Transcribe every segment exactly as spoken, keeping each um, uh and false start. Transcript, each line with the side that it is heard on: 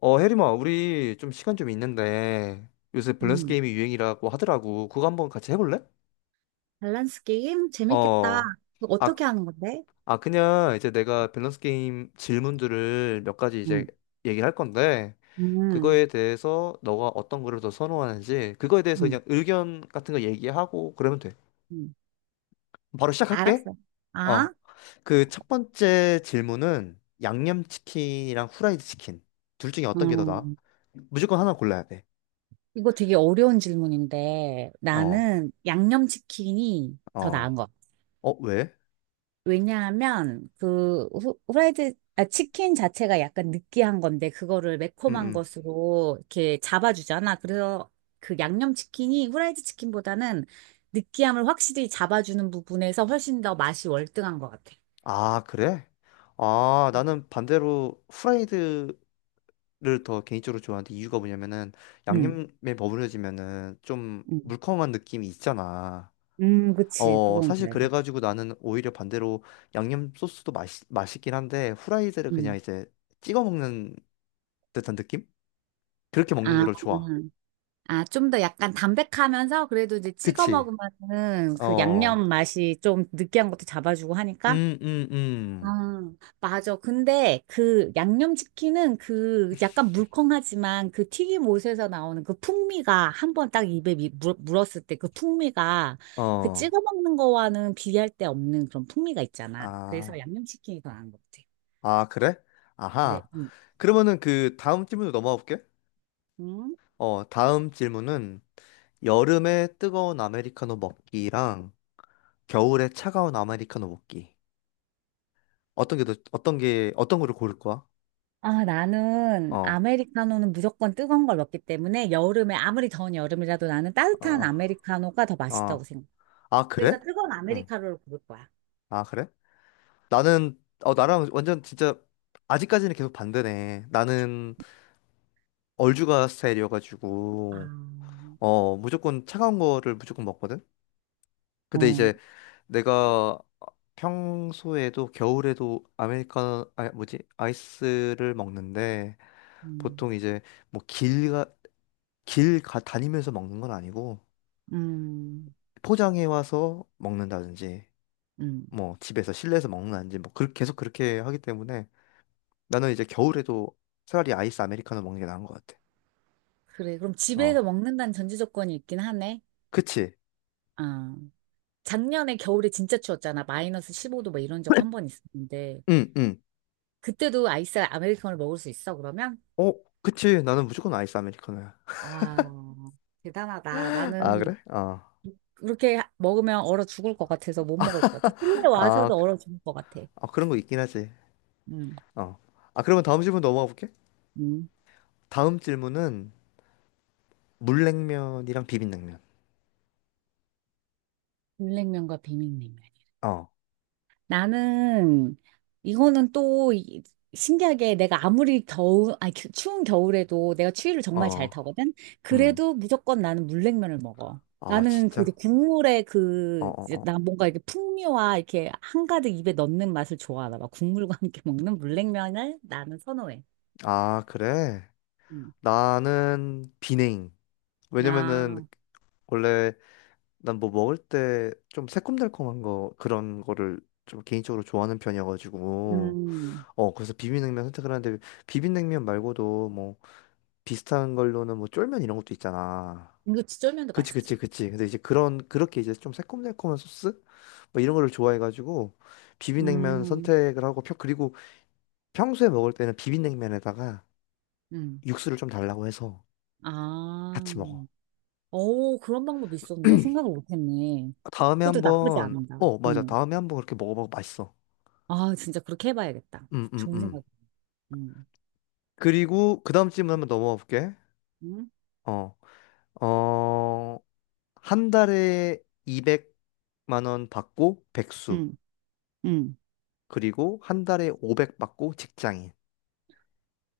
left: 어, 혜림아, 우리 좀 시간 좀 있는데 요새 밸런스
right: 음,
left: 게임이 유행이라고 하더라고. 그거 한번 같이 해볼래?
right: 밸런스 게임? 재밌겠다.
left: 어.
right: 그거
left: 아,
right: 어떻게 하는 건데?
left: 아, 그냥 이제 내가 밸런스 게임 질문들을 몇 가지 이제
right: 음,
left: 얘기할 건데
right: 음,
left: 그거에 대해서 너가 어떤 거를 더 선호하는지 그거에 대해서
right: 음,
left: 그냥 의견 같은 거 얘기하고 그러면 돼.
right: 음,
left: 바로 시작할게.
right: 알았어. 아,
left: 어. 그 첫 번째 질문은 양념치킨이랑 후라이드 치킨 둘 중에 어떤 게 더 나아?
right: 음.
left: 무조건 하나 골라야 돼.
right: 이거 되게 어려운 질문인데
left: 어.
right: 나는 양념치킨이 더 나은
left: 어.
right: 것 같아.
left: 어, 왜?
right: 왜냐하면 그 후- 후라이드, 아, 치킨 자체가 약간 느끼한 건데 그거를
left: 음,
right: 매콤한
left: 음.
right: 것으로 이렇게 잡아주잖아. 그래서 그 양념치킨이 후라이드 치킨보다는 느끼함을 확실히 잡아주는 부분에서 훨씬 더 맛이 월등한 것 같아.
left: 아, 그래? 아, 나는 반대로 후라이드를 더 개인적으로 좋아하는데 이유가 뭐냐면은
right: 음,
left: 양념에 버무려지면은 좀
right: 음,
left: 물컹한 느낌이 있잖아.
right: 음, 그치,
left: 어,
right: 그건
left: 사실
right: 그래.
left: 그래가지고 나는 오히려 반대로 양념 소스도 맛있, 맛있긴 한데 후라이드를 그냥
right: 음,
left: 이제 찍어 먹는 듯한 느낌? 그렇게 먹는
right: 아,
left: 거를 좋아.
right: 아, 좀 더 약간 담백하면서 그래도 이제 찍어
left: 그치?
right: 먹으면은 그
left: 어,
right: 양념 맛이 좀 느끼한 것도 잡아주고 하니까.
left: 음, 음,
right: 아,
left: 음.
right: 맞아. 근데 그 양념치킨은 그 약간 물컹하지만 그 튀김옷에서 나오는 그 풍미가 한번 딱 입에 미- 물, 물었을 때 그 풍미가 그
left: 어,
right: 찍어 먹는 거와는 비교할 데 없는 그런 풍미가 있잖아. 그래서
left: 아.
right: 양념치킨이 더 나은 것 같아.
left: 아, 그래?
right: 네.
left: 아하. 그러면은 그 다음 질문으로 넘어가 볼게.
right: 음.
left: 어, 다음 질문은 여름에 뜨거운 아메리카노 먹기랑 겨울에 차가운 아메리카노 먹기. 어떤 게 더, 어떤 게, 어떤 거를 고를 거야?
right: 아, 나는
left: 어,
right: 아메리카노는 무조건 뜨거운 걸 먹기 때문에 여름에 아무리 더운 여름이라도 나는 따뜻한
left: 어,
right: 아메리카노가 더 맛있다고
left: 어.
right: 생각해.
left: 아, 그래?
right: 그래서 뜨거운
left: 응.
right: 아메리카노를 고를 거야.
left: 아, 그래? 나는, 어, 나랑 완전 진짜 아직까지는 계속 반대네. 나는 얼죽아
right: 아,
left: 스타일이어가지고, 어, 무조건 차가운 거를 무조건 먹거든? 근데
right: 어,
left: 이제 내가 평소에도 겨울에도 아메리카노 아 뭐지 아이스를 먹는데
right: 음,
left: 보통 이제 뭐 길가 길 가, 다니면서 먹는 건 아니고
right: 음,
left: 포장해 와서 먹는다든지
right: 음.
left: 뭐 집에서 실내에서 먹는다든지 뭐 그렇게 계속 그렇게 하기 때문에 나는 이제 겨울에도 차라리 아이스 아메리카노 먹는 게 나은 것 같아.
right: 그래, 그럼 집에서
left: 어,
right: 먹는다는 전제 조건이 있긴 하네.
left: 그치?
right: 아, 작년에 겨울에 진짜 추웠잖아. 마이너스 십오 도 뭐 이런 적 한 번 있었는데.
left: 응, 응.
right: 그때도 아이스 아메리카노를 먹을 수 있어, 그러면?
left: 어, 그치. 나는 무조건 아이스 아메리카노야.
right: 와, 대단하다.
left: 아, 그래?
right: 나는
left: 어.
right: 그렇게 먹으면 얼어 죽을 것 같아서 못 먹을 것 같아. 실내
left: 아,
right: 와서도
left: 그-
right: 얼어 죽을 것 같아.
left: 아, 그런 거 있긴 하지.
right: 음,
left: 어. 아, 그러면 다음 질문 넘어가 볼게.
right: 음.
left: 다음 질문은 물냉면이랑 비빔냉면.
right: 물냉면과 비빔냉면.
left: 어,
right: 나는 이거는 또 이- 신기하게 내가 아무리 더운, 아니 추- 추운 겨울에도 내가 추위를 정말 잘
left: 어,
right: 타거든.
left: 음.
right: 그래도 무조건 나는 물냉면을 먹어.
left: 아,
right: 나는 그 이제
left: 진짜?
right: 국물의
left: 어,
right: 그,
left: 어,
right: 이제 나
left: 어.
right: 뭔가 이렇게 풍미와 이렇게 한가득 입에 넣는 맛을 좋아하나 봐. 국물과 함께 먹는 물냉면을 나는 선호해.
left: 아, 그래?
right: 음.
left: 나는 비냉. 왜냐면은
right: 아,
left: 원래 난 뭐 먹을 때 좀 새콤달콤한 거 그런 거를 좀 개인적으로 좋아하는 편이어가지고
right: 음.
left: 어 그래서 비빔냉면 선택을 하는데 비빔냉면 말고도 뭐 비슷한 걸로는 뭐 쫄면 이런 것도 있잖아.
right: 이거 치 쫄면 도
left: 그치, 그치,
right: 맛있지.
left: 그치. 근데 이제 그런, 그렇게 이제 좀 새콤달콤한 소스? 뭐 이런 거를 좋아해가지고, 비빔냉면
right: 음,
left: 선택을 하고, 펴, 그리고 평소에 먹을 때는 비빔냉면에다가
right: 음.
left: 육수를 좀 달라고 해서
right: 아,
left: 같이 먹어.
right: 오, 그런 방법이 있었네. 생각을 못했네.
left: 다음에
right: 그것도 나쁘지
left: 한번,
right: 않은다.
left: 어, 맞아.
right: 응.
left: 다음에 한번 그렇게 먹어봐도 맛있어.
right: 아, 진짜 그렇게 해봐야겠다.
left: 음, 음,
right: 좋은
left: 음.
right: 생각. 응,
left: 그리고 그 다음 질문 한번 넘어가 볼게.
right: 음? 응,
left: 어, 어, 한 달에 이백만 원 받고 백수.
right: 응. 응.
left: 그리고 한 달에 오백 받고 직장인.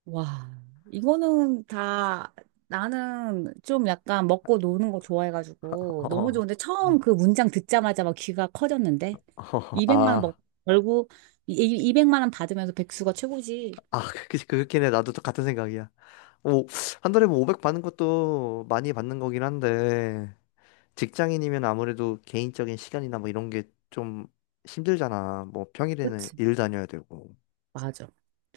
right: 와, 이거는 다 나는 좀 약간 먹고 노는 거 좋아해가지고 너무
left: 어,
right: 좋은데 처음 그 문장 듣자마자 막 귀가 커졌는데
left: 어,
right: 200만 원
left: 아.
right: 먹, 벌고 이- 이- 이백만 원 받으면서 백수가 최고지.
left: 아, 그, 그렇긴 해. 나도 또 같은 생각이야. 오, 한 달에 뭐 오백 받는 것도 많이 받는 거긴 한데, 직장인이면 아무래도 개인적인 시간이나 뭐 이런 게 좀 힘들잖아. 뭐 평일에는
right: 그치.
left: 일 다녀야 되고.
right: 맞아.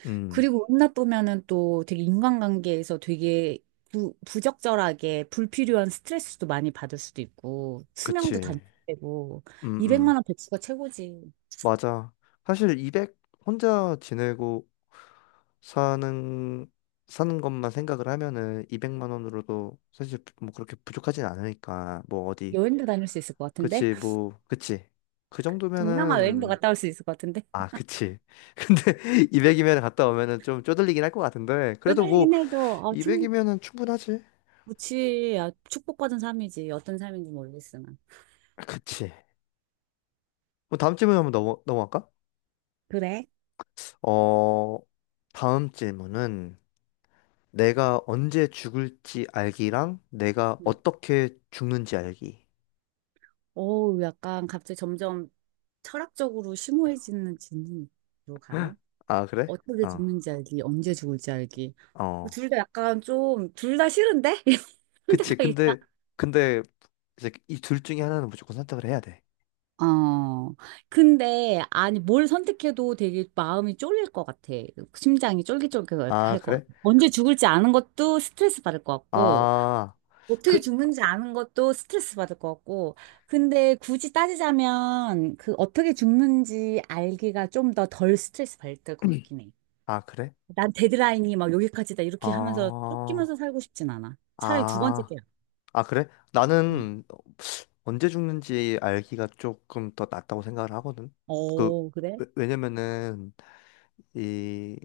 left: 음,
right: 그리고 은둔하면은 또 되게 인간관계에서 되게 부, 부적절하게 불필요한 스트레스도 많이 받을 수도 있고 수명도
left: 그치.
right: 단축되고
left: 음,
right: 이백만
left: 음,
right: 원 배치가 최고지.
left: 맞아. 사실 이백 혼자 지내고 사는, 사는 것만 생각을 하면은 이백만 원으로도 사실 뭐 그렇게 부족하진 않으니까. 뭐 어디.
right: 여행도 다닐 수 있을 것 같은데?
left: 그치, 뭐, 그치. 그
right: 동남아 여행도
left: 정도면은
right: 갔다 올 수 있을 것 같은데?
left: 아, 그치. 근데 이백이면 갔다 오면은 좀 쪼들리긴 할 것 같은데 그래도 뭐
right: 쪼들리긴 해도 어, 충,
left: 이백이면은 충분하지.
right: 그치. 아, 축복받은 삶이지. 어떤 삶인지 모르겠으나.
left: 그치. 뭐 다음 질문 한번 넘어 넘어갈까?
right: 그래?
left: 어, 다음 질문은 내가 언제 죽을지 알기랑 내가
right: 응.
left: 어떻게 죽는지 알기.
right: 어우, 약간 갑자기 점점 철학적으로 심오해지는 진로 가네.
left: 아, 그래?
right: 어떻게
left: 어,
right: 죽는지 알기, 언제 죽을지 알기. 뭐
left: 어.
right: 둘다 약간 좀, 둘 다 싫은데? 이런
left: 그치.
right: 생각이 나.
left: 근데 근데 이제 이 둘 중에 하나는 무조건 선택을 해야 돼.
right: 어. 근데, 아니, 뭘 선택해도 되게 마음이 쫄릴 것 같아. 심장이 쫄깃쫄깃할
left: 아,
right: 것 같아.
left: 그래?
right: 언제 죽을지 아는 것도 스트레스 받을 것 같고,
left: 아,
right: 어떻게
left: 그,
right: 죽는지 아는 것도 스트레스 받을 것 같고, 근데 굳이 따지자면, 그 어떻게 죽는지 알기가 좀 더 덜 스트레스 받을 것 같긴 해.
left: 아, 그래?
right: 난 데드라인이 막 여기까지다 이렇게 하면서 쫓기면서
left: 어,
right: 살고 싶진 않아. 차라리 두 번째
left: 아.
right: 게.
left: 아, 그래?
right: 응.
left: 나는 언제 죽는지 알기가 조금 더 낫다고 생각을 하거든. 그,
right: 어, 그래?
left: 왜- 왜냐면은 이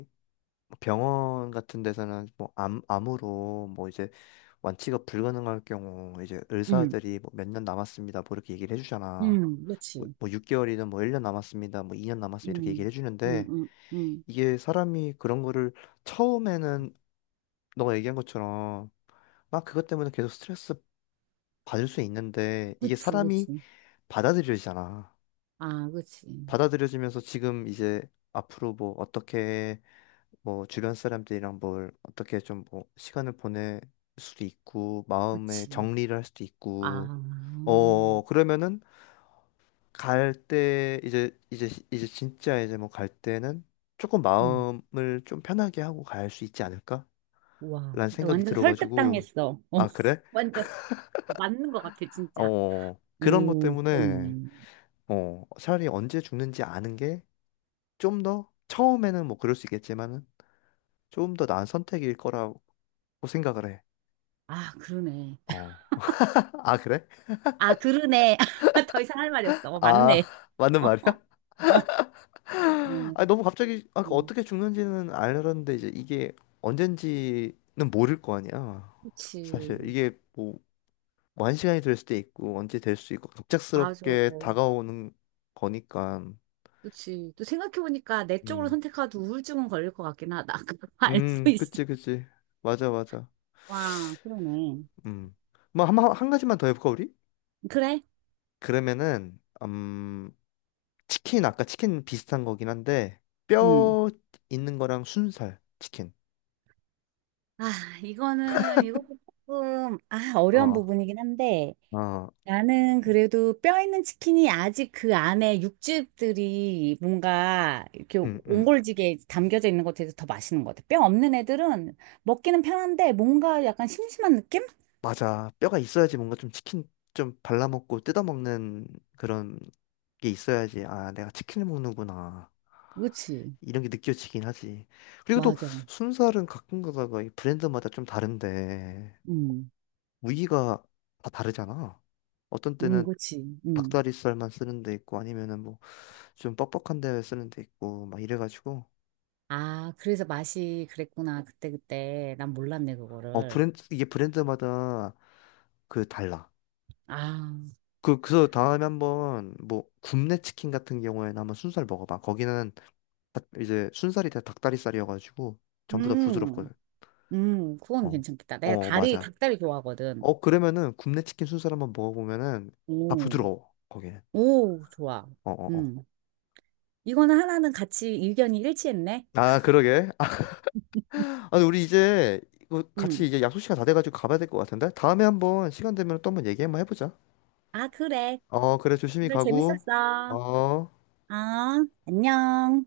left: 병원 같은 데서는 뭐 암, 암으로 뭐 이제 완치가 불가능할 경우 이제
right: 응,
left: 의사들이 뭐 몇 년 남았습니다. 뭐 이렇게 얘기를 해주잖아.
right: 응,
left: 뭐,
right: 그렇지.
left: 뭐 육 개월이든 뭐 일 년 남았습니다. 뭐 이 년 남았습니다. 이렇게 얘기를
right: 응, 응,
left: 해주는데
right: 응, 응.
left: 이게 사람이 그런 거를 처음에는 너가 얘기한 것처럼 막 그것 때문에 계속 스트레스 받을 수 있는데 이게
right: 그치,
left: 사람이
right: 그치.
left: 받아들여지잖아.
right: 아, 그치.
left: 받아들여지면서 지금 이제 앞으로 뭐 어떻게 뭐 주변 사람들이랑 뭘 어떻게 좀 뭐 시간을 보낼 수도 있고 마음의
right: 그치.
left: 정리를 할 수도 있고
right: 아,
left: 어 그러면은 갈 때 이제 이제 이제 진짜 이제 뭐 갈 때는 조금
right: 응.
left: 마음을 좀 편하게 하고 갈 수 있지 않을까?
right: 와,
left: 라는
right: 나
left: 생각이
right: 완전
left: 들어가지고.
right: 설득당했어. 어,
left: 아, 그래?
right: 완전 맞는 것 같아, 진짜.
left: 어 그런 것
right: 오,
left: 때문에
right: 그러네.
left: 어 차라리 언제 죽는지 아는 게 좀 더 처음에는 뭐 그럴 수 있겠지만은 좀 더 나은 선택일 거라고 생각을 해.
right: 아, 그러네.
left: 어. 아, 그래?
right: 아, 그러네. 더 이상 할 말이 없어. 어,
left: 아,
right: 맞네.
left: 맞는
right: 어,
left: 말이야?
right: 어, 어.
left: 아, 너무 갑자기 아, 그
right: 음.
left: 어떻게 죽는지는 알았는데 이제 이게 언젠지는 모를 거 아니야. 사실
right: 그치.
left: 이게 뭐 완시간이 될 수도 있고 언제 될 수 있고
right: 맞아.
left: 갑작스럽게 다가오는 거니까.
right: 그치. 또 생각해보니까 내 쪽으로
left: 음.
right: 선택하도 우울증은 걸릴 것 같긴 하다. 그거 알수
left: 음,
right: 있어.
left: 그치, 그치. 맞아, 맞아.
right: 와, 그러네.
left: 음. 뭐 한, 한 가지만 더 해볼까 우리?
right: 그래?
left: 그러면은 음 치킨, 아까 치킨 비슷한 거긴 한데,
right: 음.
left: 뼈 있는 거랑 순살, 치킨.
right: 아, 이거는, 이것도 조금, 아, 어려운
left: 어,
right: 부분이긴 한데,
left: 어,
right: 나는 그래도 뼈 있는 치킨이 아직 그 안에 육즙들이 뭔가 이렇게
left: 응, 응.
right: 옹골지게 담겨져 있는 것에 대해서 더 맛있는 것 같아. 뼈 없는 애들은 먹기는 편한데 뭔가 약간 심심한 느낌?
left: 맞아. 뼈가 있어야지 뭔가 좀 치킨 좀 발라먹고 뜯어먹는 그런 게 있어야지. 아, 내가 치킨을 먹는구나.
right: 그치.
left: 이런 게 느껴지긴 하지. 그리고 또
right: 맞아.
left: 순살은 가끔 가다가 이 브랜드마다 좀 다른데,
right: 음.
left: 무늬가 다 다르잖아. 어떤
right: 음,
left: 때는
right: 그치. 음.
left: 닭다리살만 쓰는 데 있고, 아니면은 뭐 좀 뻑뻑한 데 쓰는 데 있고, 막 이래가지고.
right: 아, 그래서 맛이 그랬구나. 그때그때. 난 몰랐네,
left: 어,
right: 그거를.
left: 브랜드, 이게 브랜드마다 그 달라.
right: 아,
left: 그, 그래서 다음에 한번 뭐 굽네 치킨 같은 경우에는 한번 순살 먹어봐. 거기는 다- 이제 순살이 다 닭다리살이어가지고 전부 다 부드럽거든.
right: 음, 음, 그건
left: 어,
right: 괜찮겠다. 내가
left: 어,
right: 다리,
left: 맞아.
right: 닭다리 좋아하거든.
left: 어, 그러면은 굽네 치킨 순살 한번 먹어보면은 다
right: 오,
left: 부드러워. 거기는.
right: 오, 좋아.
left: 어, 어, 어.
right: 음. 이거는 하나는 같이 의견이 일치했네.
left: 아, 그러게. 아, 아니, 우리 이제 이거 같이
right: 음.
left: 이제 약속 시간 다 돼가지고 가봐야 될 것 같은데? 다음에 한번 시간 되면 또 한번 얘기 한번 해보자.
right: 아, 그래.
left: 어, 그래, 조심히
right: 오늘
left: 가고.
right: 재밌었어.
left: 어.
right: 아, 안녕.